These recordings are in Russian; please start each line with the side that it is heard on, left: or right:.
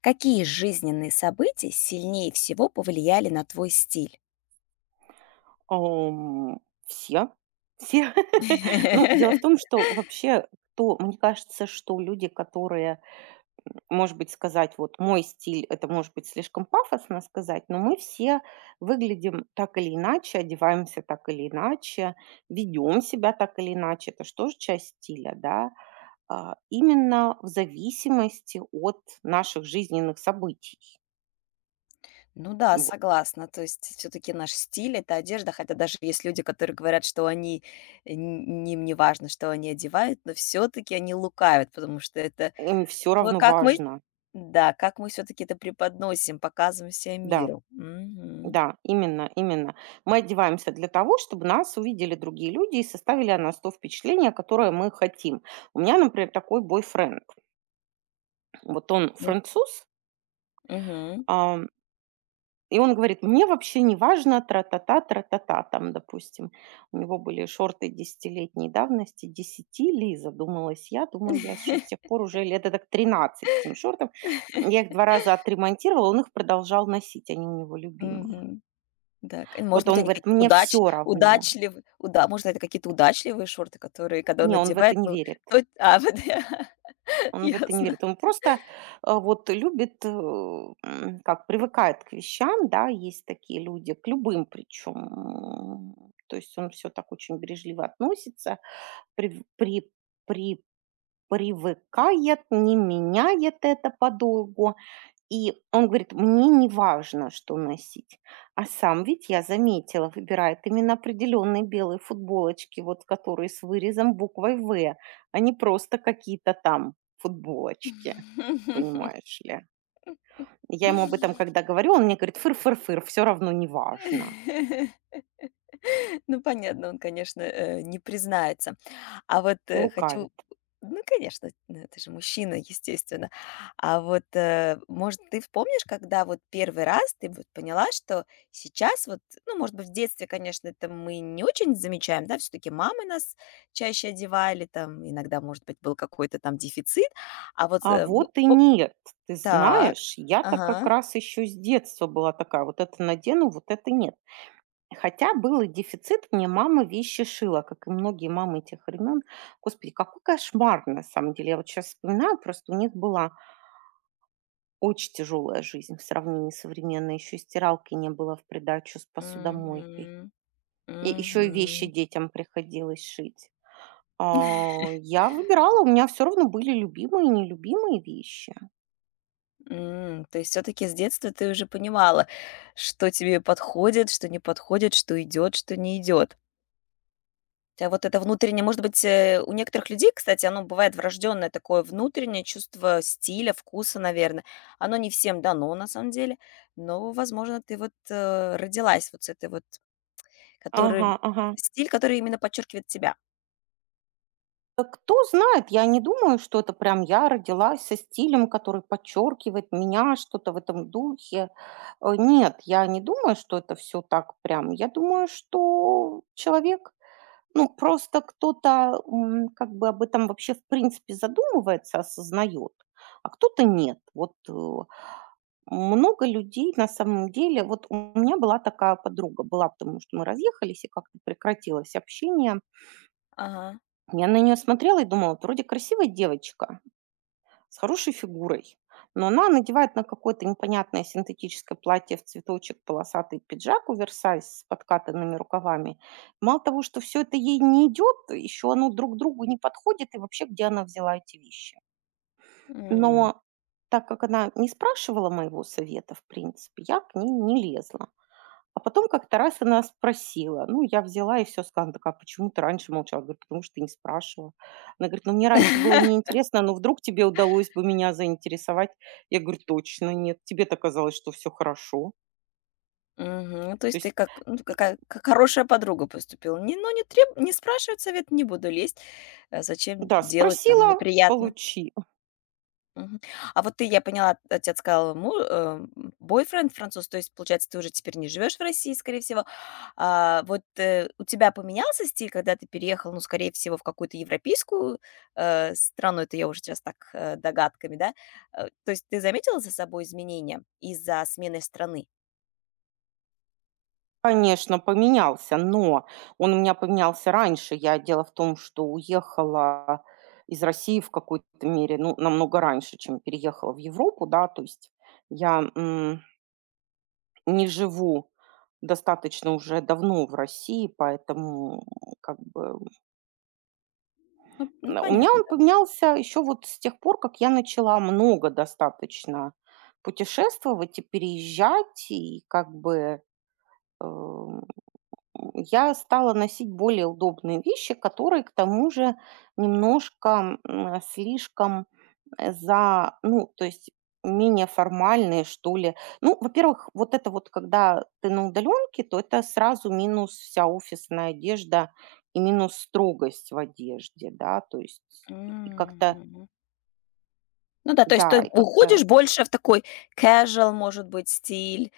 left: Какие жизненные события сильнее всего повлияли на твой стиль?
right: Ам, Все, все. Ну, дело в том, что вообще, то мне кажется, что люди, которые, может быть, сказать, вот мой стиль, это может быть слишком пафосно сказать, но мы все выглядим так или иначе, одеваемся так или иначе, ведем себя так или иначе, это же тоже часть стиля, да, а, именно в зависимости от наших жизненных событий.
left: Ну да,
right: Вот.
left: согласна. То есть все-таки наш стиль– это одежда, хотя даже есть люди, которые говорят, что они, им не важно, что они одевают, но все-таки они лукавят, потому что это
right: Им все
left: то,
right: равно
left: как мы,
right: важно,
left: да, как мы все-таки это преподносим, показываем себя
right: да.
left: миру. Мгм.
right: Да, именно, именно. Мы одеваемся для того, чтобы нас увидели другие люди и составили о нас то впечатление, которое мы хотим. У меня, например, такой бойфренд. Вот он
left: М,
right: француз,
left: мгм.
right: ам, и он говорит, мне вообще не важно тра-та-та, тра-та-та, там, допустим. У него были шорты десятилетней давности, десяти ли, задумалась я. Думаю, я что с тех пор уже лет так 13 этим шортом. Я их два раза отремонтировала, он их продолжал носить, они у него любимые.
left: Мгм. Да, к может
right: Вот
left: быть,
right: он
left: они
right: говорит,
left: какие-то
right: мне все равно.
left: удачливы уда может, это какие-то удачливые шорты, которые, когда он
right: Не, он в это
left: надевает,
right: не
left: ну,
right: верит.
left: то А, вот,
right: Он в это не
left: ясно.
right: верит. Он просто, вот любит, как привыкает к вещам, да, есть такие люди, к любым причем. То есть он все так очень бережливо относится, прив- при, при, привыкает, не меняет это подолгу. И он говорит: "Мне не важно, что носить". А сам ведь, я заметила, выбирает именно определенные белые футболочки, вот которые с вырезом буквой "В", а не просто какие-то там футболочки. Понимаешь ли? Я ему об этом когда говорю, он мне говорит: "Фыр-фыр-фыр, все равно не важно".
left: Ну, понятно, он, конечно, не признается. А вот, э, хочу
right: Лукавит.
left: ну, конечно, ну, ты же мужчина, естественно. А вот, может, ты вспомнишь, когда вот первый раз ты вот поняла, что сейчас вот, ну, может быть, в детстве, конечно, это мы не очень замечаем, да, все таки мамы нас чаще одевали, там иногда, может быть, был какой-то там дефицит, а вот,
right: А
left: э, б
right: вот и
left: о
right: нет. Ты
left: Так.
right: знаешь, я-то как
left: Ага.
right: раз еще с детства была такая: вот это надену, вот это нет. Хотя был и дефицит, мне мама вещи шила, как и многие мамы тех времен. Господи, какой кошмар на самом деле. Я вот сейчас вспоминаю, просто у них была очень тяжелая жизнь в сравнении с современной. Еще и стиралки не было в придачу с посудомойкой.
left: Угу,
right: И еще и вещи
left: угу.
right: детям приходилось шить. А, я выбирала, у меня все равно были любимые и нелюбимые вещи.
left: То есть все таки с детства ты уже понимала, что тебе подходит, что не подходит, что идет, что не идет. А вот это внутреннее, может быть, у некоторых людей, кстати, оно бывает врожденное такое внутреннее чувство стиля, вкуса, наверное. Оно не всем дано на самом деле, но, возможно, ты вот, родилась вот с этой вот,
right: Ага,
left: который
right: ага.
left: стиль, который именно подчеркивает тебя.
right: Кто знает, я не думаю, что это прям я родилась со стилем, который подчеркивает меня, что-то в этом духе. Нет, я не думаю, что это все так прям. Я думаю, что человек, ну, просто кто-то, как бы об этом вообще в принципе задумывается, осознает, а кто-то нет. Вот, много людей на самом деле вот у меня была такая подруга, была, потому что мы разъехались, и как-то прекратилось общение.
left: Ага.
right: Я на нее смотрела и думала: "Вот вроде красивая девочка". С хорошей фигурой. Но она надевает на какое-то непонятное синтетическое платье в цветочек, полосатый пиджак оверсайз с подкатанными рукавами. Мало того, что все это ей не идет, еще оно друг другу не подходит, и вообще, где она взяла эти вещи. Но так как она не спрашивала моего совета, в принципе, я к ней не лезла. А потом как-то раз она спросила. Ну, я взяла и все, сказала. Она такая: "Почему ты раньше молчала?" Говорю: "Потому что ты не спрашивала". Она говорит: "Ну, мне раньше было неинтересно, но вдруг тебе удалось бы меня заинтересовать". Я говорю: "Точно нет. Тебе-то казалось, что все хорошо".
left: Мгм. Ну, то
right: То
left: есть ты
right: есть,
left: как, ну,
right: и
left: какая как хорошая подруга поступила. Не, ну, не спрашивать совет, не буду лезть. Зачем
right: да,
left: делать там
right: спросила —
left: неприятно?
right: получи.
left: Мгм. А вот ты, я поняла, отец сказал, бойфренд француз, то есть, получается, ты уже теперь не живешь в России, скорее всего. А, вот, у тебя поменялся стиль, когда ты переехал, ну, скорее всего, в какую-то европейскую, страну? Это я уже сейчас так, догадками, да? То есть ты заметила за собой изменения из-за смены страны?
right: Конечно, поменялся, но он у меня поменялся раньше. Я дело в том, что уехала из России в какой-то мере, ну, намного раньше, чем переехала в Европу, да. То есть я, не живу достаточно уже давно в России, поэтому как бы
left: Ну,
right: у меня
left: понятно.
right: он поменялся еще вот с тех пор, как я начала много достаточно путешествовать и переезжать, и как бы, э я стала носить более удобные вещи, которые к тому же немножко, слишком, ну, то есть менее формальные, что ли. Ну, во-первых, вот это вот, когда ты на удаленке, то это сразу минус вся офисная одежда и минус строгость в одежде, да, то есть и как-то,
left: Мгм. Ну да, то есть
right: да,
left: ты
right: и как-то,
left: уходишь больше в такой casual, может быть, стиль,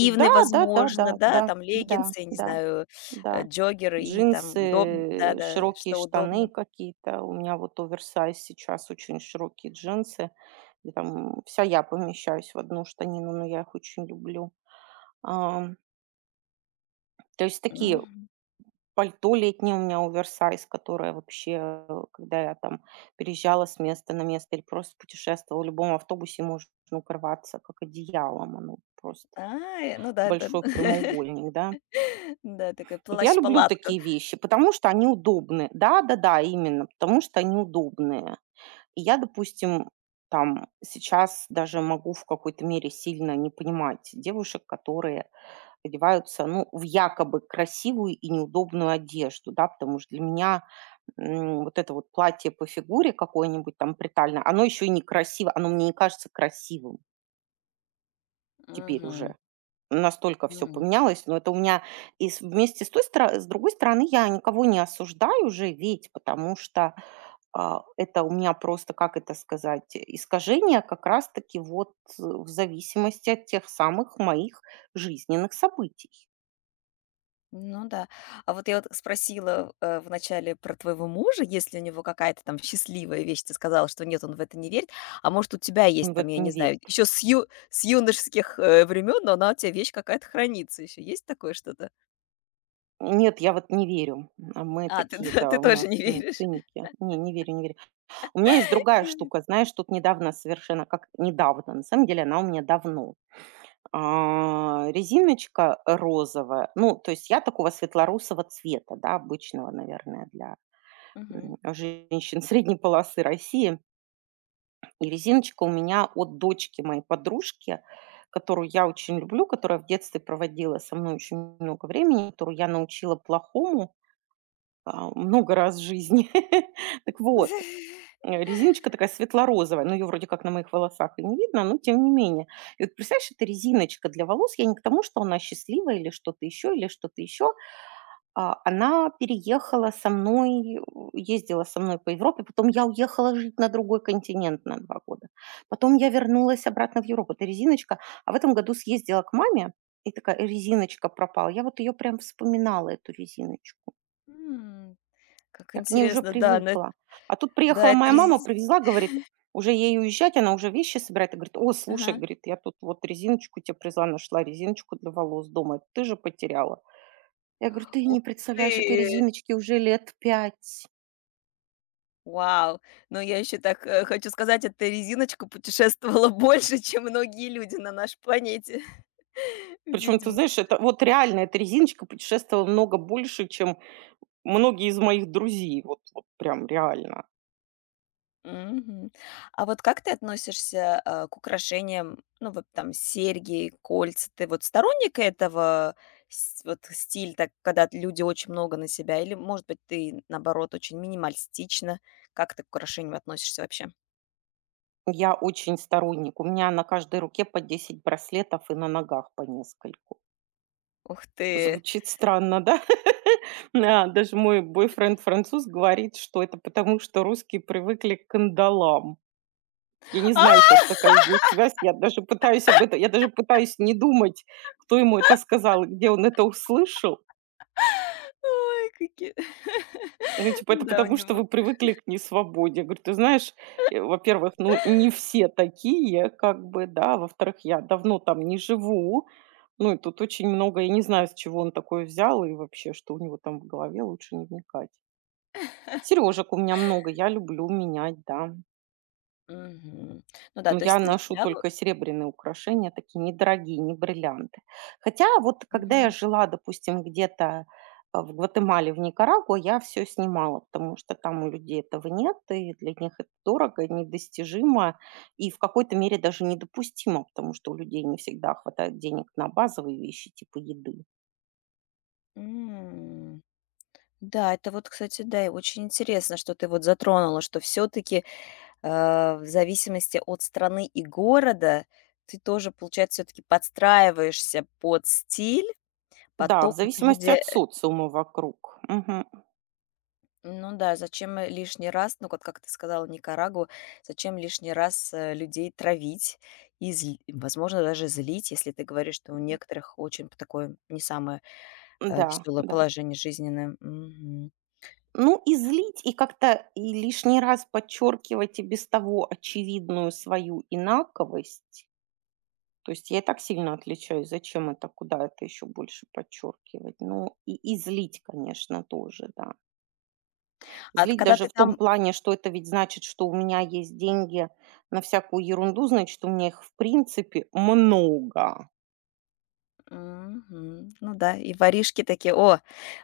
right: да,
left: возможно,
right: да-да-да,
left: да,
right: да,
left: там
right: да, да, да.
left: леггинсы, не
right: Да,
left: знаю,
right: да.
left: джоггеры и там удобно,
right: Джинсы,
left: да-да,
right: широкие
left: что
right: штаны
left: удобно.
right: какие-то. У меня вот оверсайз сейчас, очень широкие джинсы. И там вся я помещаюсь в одну штанину, но я их очень люблю. Ам, То есть такие
left: Мгм.
right: пальто летнее у меня оверсайз, которое вообще, когда я там переезжала с места на место или просто путешествовала, в любом автобусе можно укрываться как одеялом. Оно просто
left: А, ну да, да.
right: большой прямоугольник, да.
left: Да, такой
right: Вот я люблю
left: плащ-палатка.
right: такие вещи, потому что они удобны. Да-да-да, именно, потому что они удобные. И я, допустим, там сейчас даже могу в какой-то мере сильно не понимать девушек, которые одеваются, ну, в якобы красивую и неудобную одежду, да, потому что для меня вот это вот платье по фигуре какое-нибудь там притальное, оно еще и некрасиво, оно мне не кажется красивым теперь
left: Мгм,
right: уже. Настолько все
left: мгм.
right: поменялось, но это у меня и с вместе с той стороны, с другой стороны, я никого не осуждаю уже ведь, потому что, это у меня просто, как это сказать, искажение как раз таки вот в зависимости от тех самых моих жизненных событий.
left: Ну да. А вот я вот спросила, вначале про твоего мужа, если у него какая-то там счастливая вещь. Ты сказала, что нет, он в это не верит. А может, у тебя есть
right: В
left: там, я
right: это
left: не
right: не верю.
left: знаю, с юношеских времен, но она у тебя вещь какая-то хранится еще. Есть такое что-то?
right: Нет, я вот не верю. А мы
left: А, ты,
right: такие,
left: да, ты
right: да, у
left: тоже
right: нас
left: не
right: мы
left: веришь.
right: циники. Не, не верю, не верю. У меня есть другая
left: Нет.
right: штука, знаешь, тут недавно совершенно, как недавно, на самом деле она у меня давно. Резиночка розовая. Ну, то есть я такого светло-русого цвета, да, обычного, наверное, для
left: Мгм.
right: женщин средней полосы России. И резиночка у меня от дочки моей подружки, которую я очень люблю, которая в детстве проводила со мной очень много времени, которую я научила плохому много раз в жизни. Так вот, Резиночка такая светло-розовая, но ее вроде как на моих волосах и не видно, но тем не менее. И вот представляешь, это резиночка для волос. Я не к тому, что она счастливая или что-то еще, она переехала со мной, ездила со мной по Европе. Потом я уехала жить на другой континент на 2 года. Потом я вернулась обратно в Европу. Это резиночка. А в этом году съездила к маме, и такая резиночка пропала. Я вот ее прям вспоминала, эту резиночку.
left: М, Как
right: Я к ней уже
left: интересно, да. Но
right: привыкла. А тут
left: да,
right: приехала моя мама, привезла, говорит, уже ей уезжать, она уже вещи собирает. И говорит: "О, слушай", —
left: Ага.
right: говорит, — "я тут вот резиночку тебе привезла, нашла резиночку для волос дома. Ты же потеряла". Я говорю: "Ты
left: Ух
right: не представляешь, этой
left: ты!
right: резиночки уже 5 лет".
left: Вау! Ну, я еще так, хочу сказать, эта резиночка путешествовала больше, чем многие люди на нашей планете,
right: Причем, ты
left: видимо.
right: знаешь, это вот реально, эта резиночка путешествовала много больше, чем многие из моих друзей. Вот, вот прям реально.
left: Мгм. А вот как ты относишься, к украшениям, ну, вот там серьги, кольца? Ты вот сторонник этого с вот стиль, так, когда люди очень много на себя, или, может быть, ты, наоборот, очень минималистично? Как ты к украшениям относишься вообще?
right: Я очень сторонник. У меня на каждой руке по 10 браслетов и на ногах по нескольку.
left: Ух ты!
right: Звучит странно, да? А, даже мой бойфренд француз говорит, что это потому, что русские привыкли к кандалам. Я не
left: А!
right: знаю сейчас, какая здесь связь. Я даже пытаюсь не думать, кто ему это сказал и где он это услышал.
left: Ой, какие
right: Ну, типа, это
left: Да, у
right: потому, что
left: него.
right: вы привыкли к несвободе. Я говорю: "Ты знаешь, во-первых, ну, не все такие, как бы, да. А во-вторых, я давно там не живу". Ну, и тут очень много я не знаю, с чего он такое взял и вообще, что у него там в голове, лучше не вникать. Сережек у меня много, я люблю менять, да.
left: Мгм. Ну да,
right: Но
left: то
right: я
left: есть для
right: ношу
left: тебя вот
right: только серебряные украшения, такие недорогие, не бриллианты. Хотя вот когда я
left: мгм.
right: жила, допустим, где-то в Гватемале, в Никарагуа, я все снимала, потому что там у людей этого нет, и для них это дорого, недостижимо, и в какой-то мере даже недопустимо, потому что у людей не всегда хватает денег на базовые вещи типа еды.
left: М. Да, это вот, кстати, да, и очень интересно, что ты вот затронула, что все таки в зависимости от страны и города ты тоже, получается, все таки подстраиваешься под стиль, под
right: Да, в
left: то, как люди,
right: зависимости от социума вокруг. Мгм.
left: ну да, зачем, лишний раз, ну, вот как ты сказала, зачем лишний раз, людей травить и, возможно, даже злить, если ты говоришь, что у некоторых очень п такое не самое
right: Да,
left: веселое
right: да.
left: положение жизненное. Мгм.
right: Ну, и злить, и как-то и лишний раз подчеркивать и без того очевидную свою инаковость. То есть я и так сильно отличаюсь, зачем это, куда это еще больше подчеркивать. Ну, и злить, конечно, тоже, да.
left: А т
right: Злить
left: когда
right: даже
left: ты
right: в том
left: там
right: плане, что это ведь значит, что у меня есть деньги на всякую ерунду, значит, у меня их в принципе много.
left: Мгм. Ну да, и воришки такие: "О,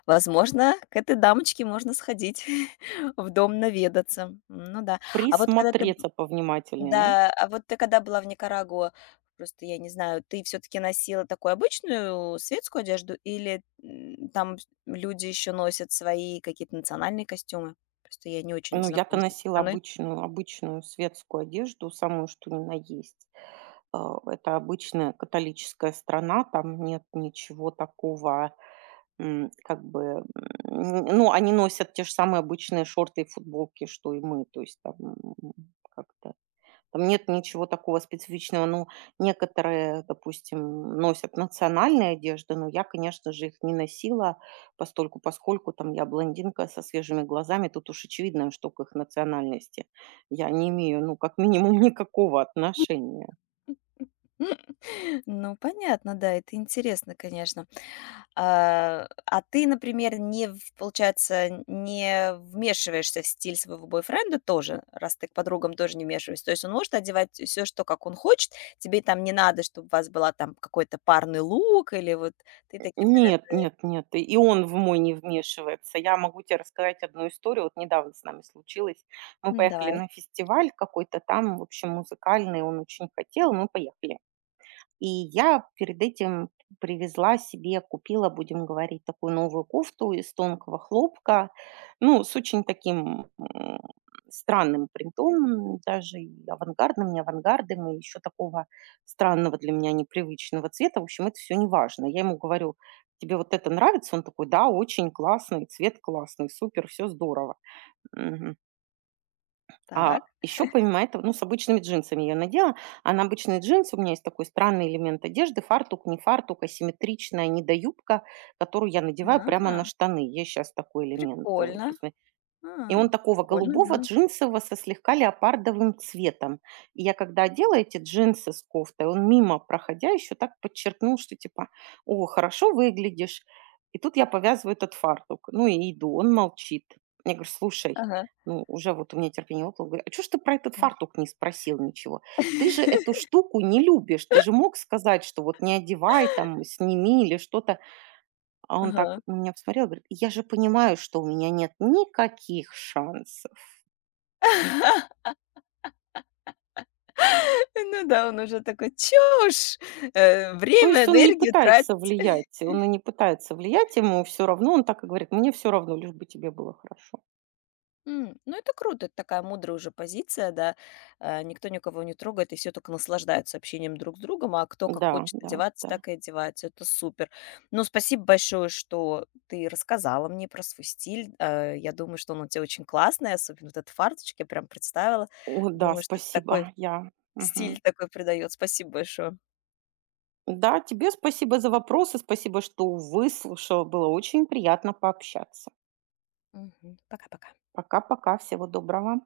left: возможно, к этой дамочке можно сходить в дом наведаться". М. Ну да. А вот когда ты б
right: Присмотреться повнимательнее, да?
left: Да, а вот ты когда была в Никарагуа, просто я не знаю, ты все таки носила такую обычную светскую одежду или, там вс люди еще носят свои какие-то национальные костюмы? Просто я не очень
right: Ну, я-то
left: знакома с этой
right: носила
left: страной.
right: обычную светскую одежду, самую что ни на есть. А, это обычная католическая страна, там нет ничего такого, как бы, ну, они носят те же самые обычные шорты и футболки, что и мы, то есть там, м, как-то там нет ничего такого специфичного. Ну, некоторые, допустим, носят национальные одежды, но я, конечно же, их не носила, постольку поскольку там я блондинка со свежими глазами, тут уж очевидная штука их национальности я не имею, ну, как минимум, никакого отношения.
left: Ну, понятно, да, это интересно, конечно. А ты, например, не, в- получается, не вмешиваешься в стиль своего бойфренда тоже, раз ты к подругам тоже не вмешиваешься. То есть он может одевать все, что как он хочет, тебе там не надо, чтобы у вас была там какой-то парный лук или вот ты таким,
right: Нет,
left: наверное.
right: нет, нет, и он в мой не вмешивается. Я могу тебе рассказать одну историю, вот недавно с нами случилось. Мы
left: «М,
right: поехали
left: давай,
right: на фестиваль какой-то там, в общем, музыкальный, он очень хотел, мы поехали. И я перед этим привезла себе, купила, будем говорить, такую новую кофту из тонкого хлопка, ну, с очень таким странным принтом, даже и авангардным, не авангардным, и еще такого странного для меня непривычного цвета. В общем, это все не важно. Я ему говорю: "Тебе вот это нравится?" Он такой: "Да, очень классный, цвет классный, супер, все здорово". Мгм.
left: так,
right: А еще помимо этого, ну, с обычными джинсами я надела, а на обычные джинсы у меня есть такой странный элемент одежды, фартук, не фартук, асимметричная недоюбка, которую я надеваю
left: а,
right: прямо на штаны. Есть сейчас такой элемент.
left: прикольно,
right: Посмотри. И
left: а,
right: он такого
left: прикольно,
right: голубого,
left: да,
right: джинсового, со слегка леопардовым цветом. И я когда одела эти джинсы с кофтой, он мимо проходя еще так подчеркнул, что типа: "О, хорошо выглядишь". И тут я повязываю этот фартук, ну и иду, он молчит. Я говорю: "Слушай,
left: ага,
right: ну уже вот у меня терпение лопнуло". Говорю: "А чё ж ты про этот фартук не спросил ничего? Ты же эту штуку не любишь, ты же мог сказать, что вот не одевай там, сними или что-то". А он так
left: ага.
right: на меня посмотрел, говорит: "Я же понимаю, что у меня нет никаких шансов".
left: Ну да, он уже такой: "Чушь!
right: То
left: Время,
right: есть он не
left: энергию тратит."
right: пытается влиять, он и не пытается влиять, ему все равно. Он так и говорит: "Мне все равно, лишь бы тебе было хорошо".
left: Ну, это круто, это такая мудрая уже позиция, да. Никто никого не трогает, и все только наслаждаются общением друг с другом, а кто как
right: Да,
left: хочет
right: да,
left: одеваться,
right: да.
left: так и одевается. Это супер. Ну, спасибо большое, что ты рассказала мне про свой стиль. Я думаю, что он у тебя очень классный, особенно вот этот фарточек, я прям представила.
right: О да,
left: Думаю, что это такой
right: спасибо. Я мгм.
left: стиль такой придает. Спасибо большое.
right: Да, тебе спасибо за вопросы, спасибо, что выслушала. Было очень приятно пообщаться.
left: Мгм. Пока-пока.
right: Пока-пока, всего доброго.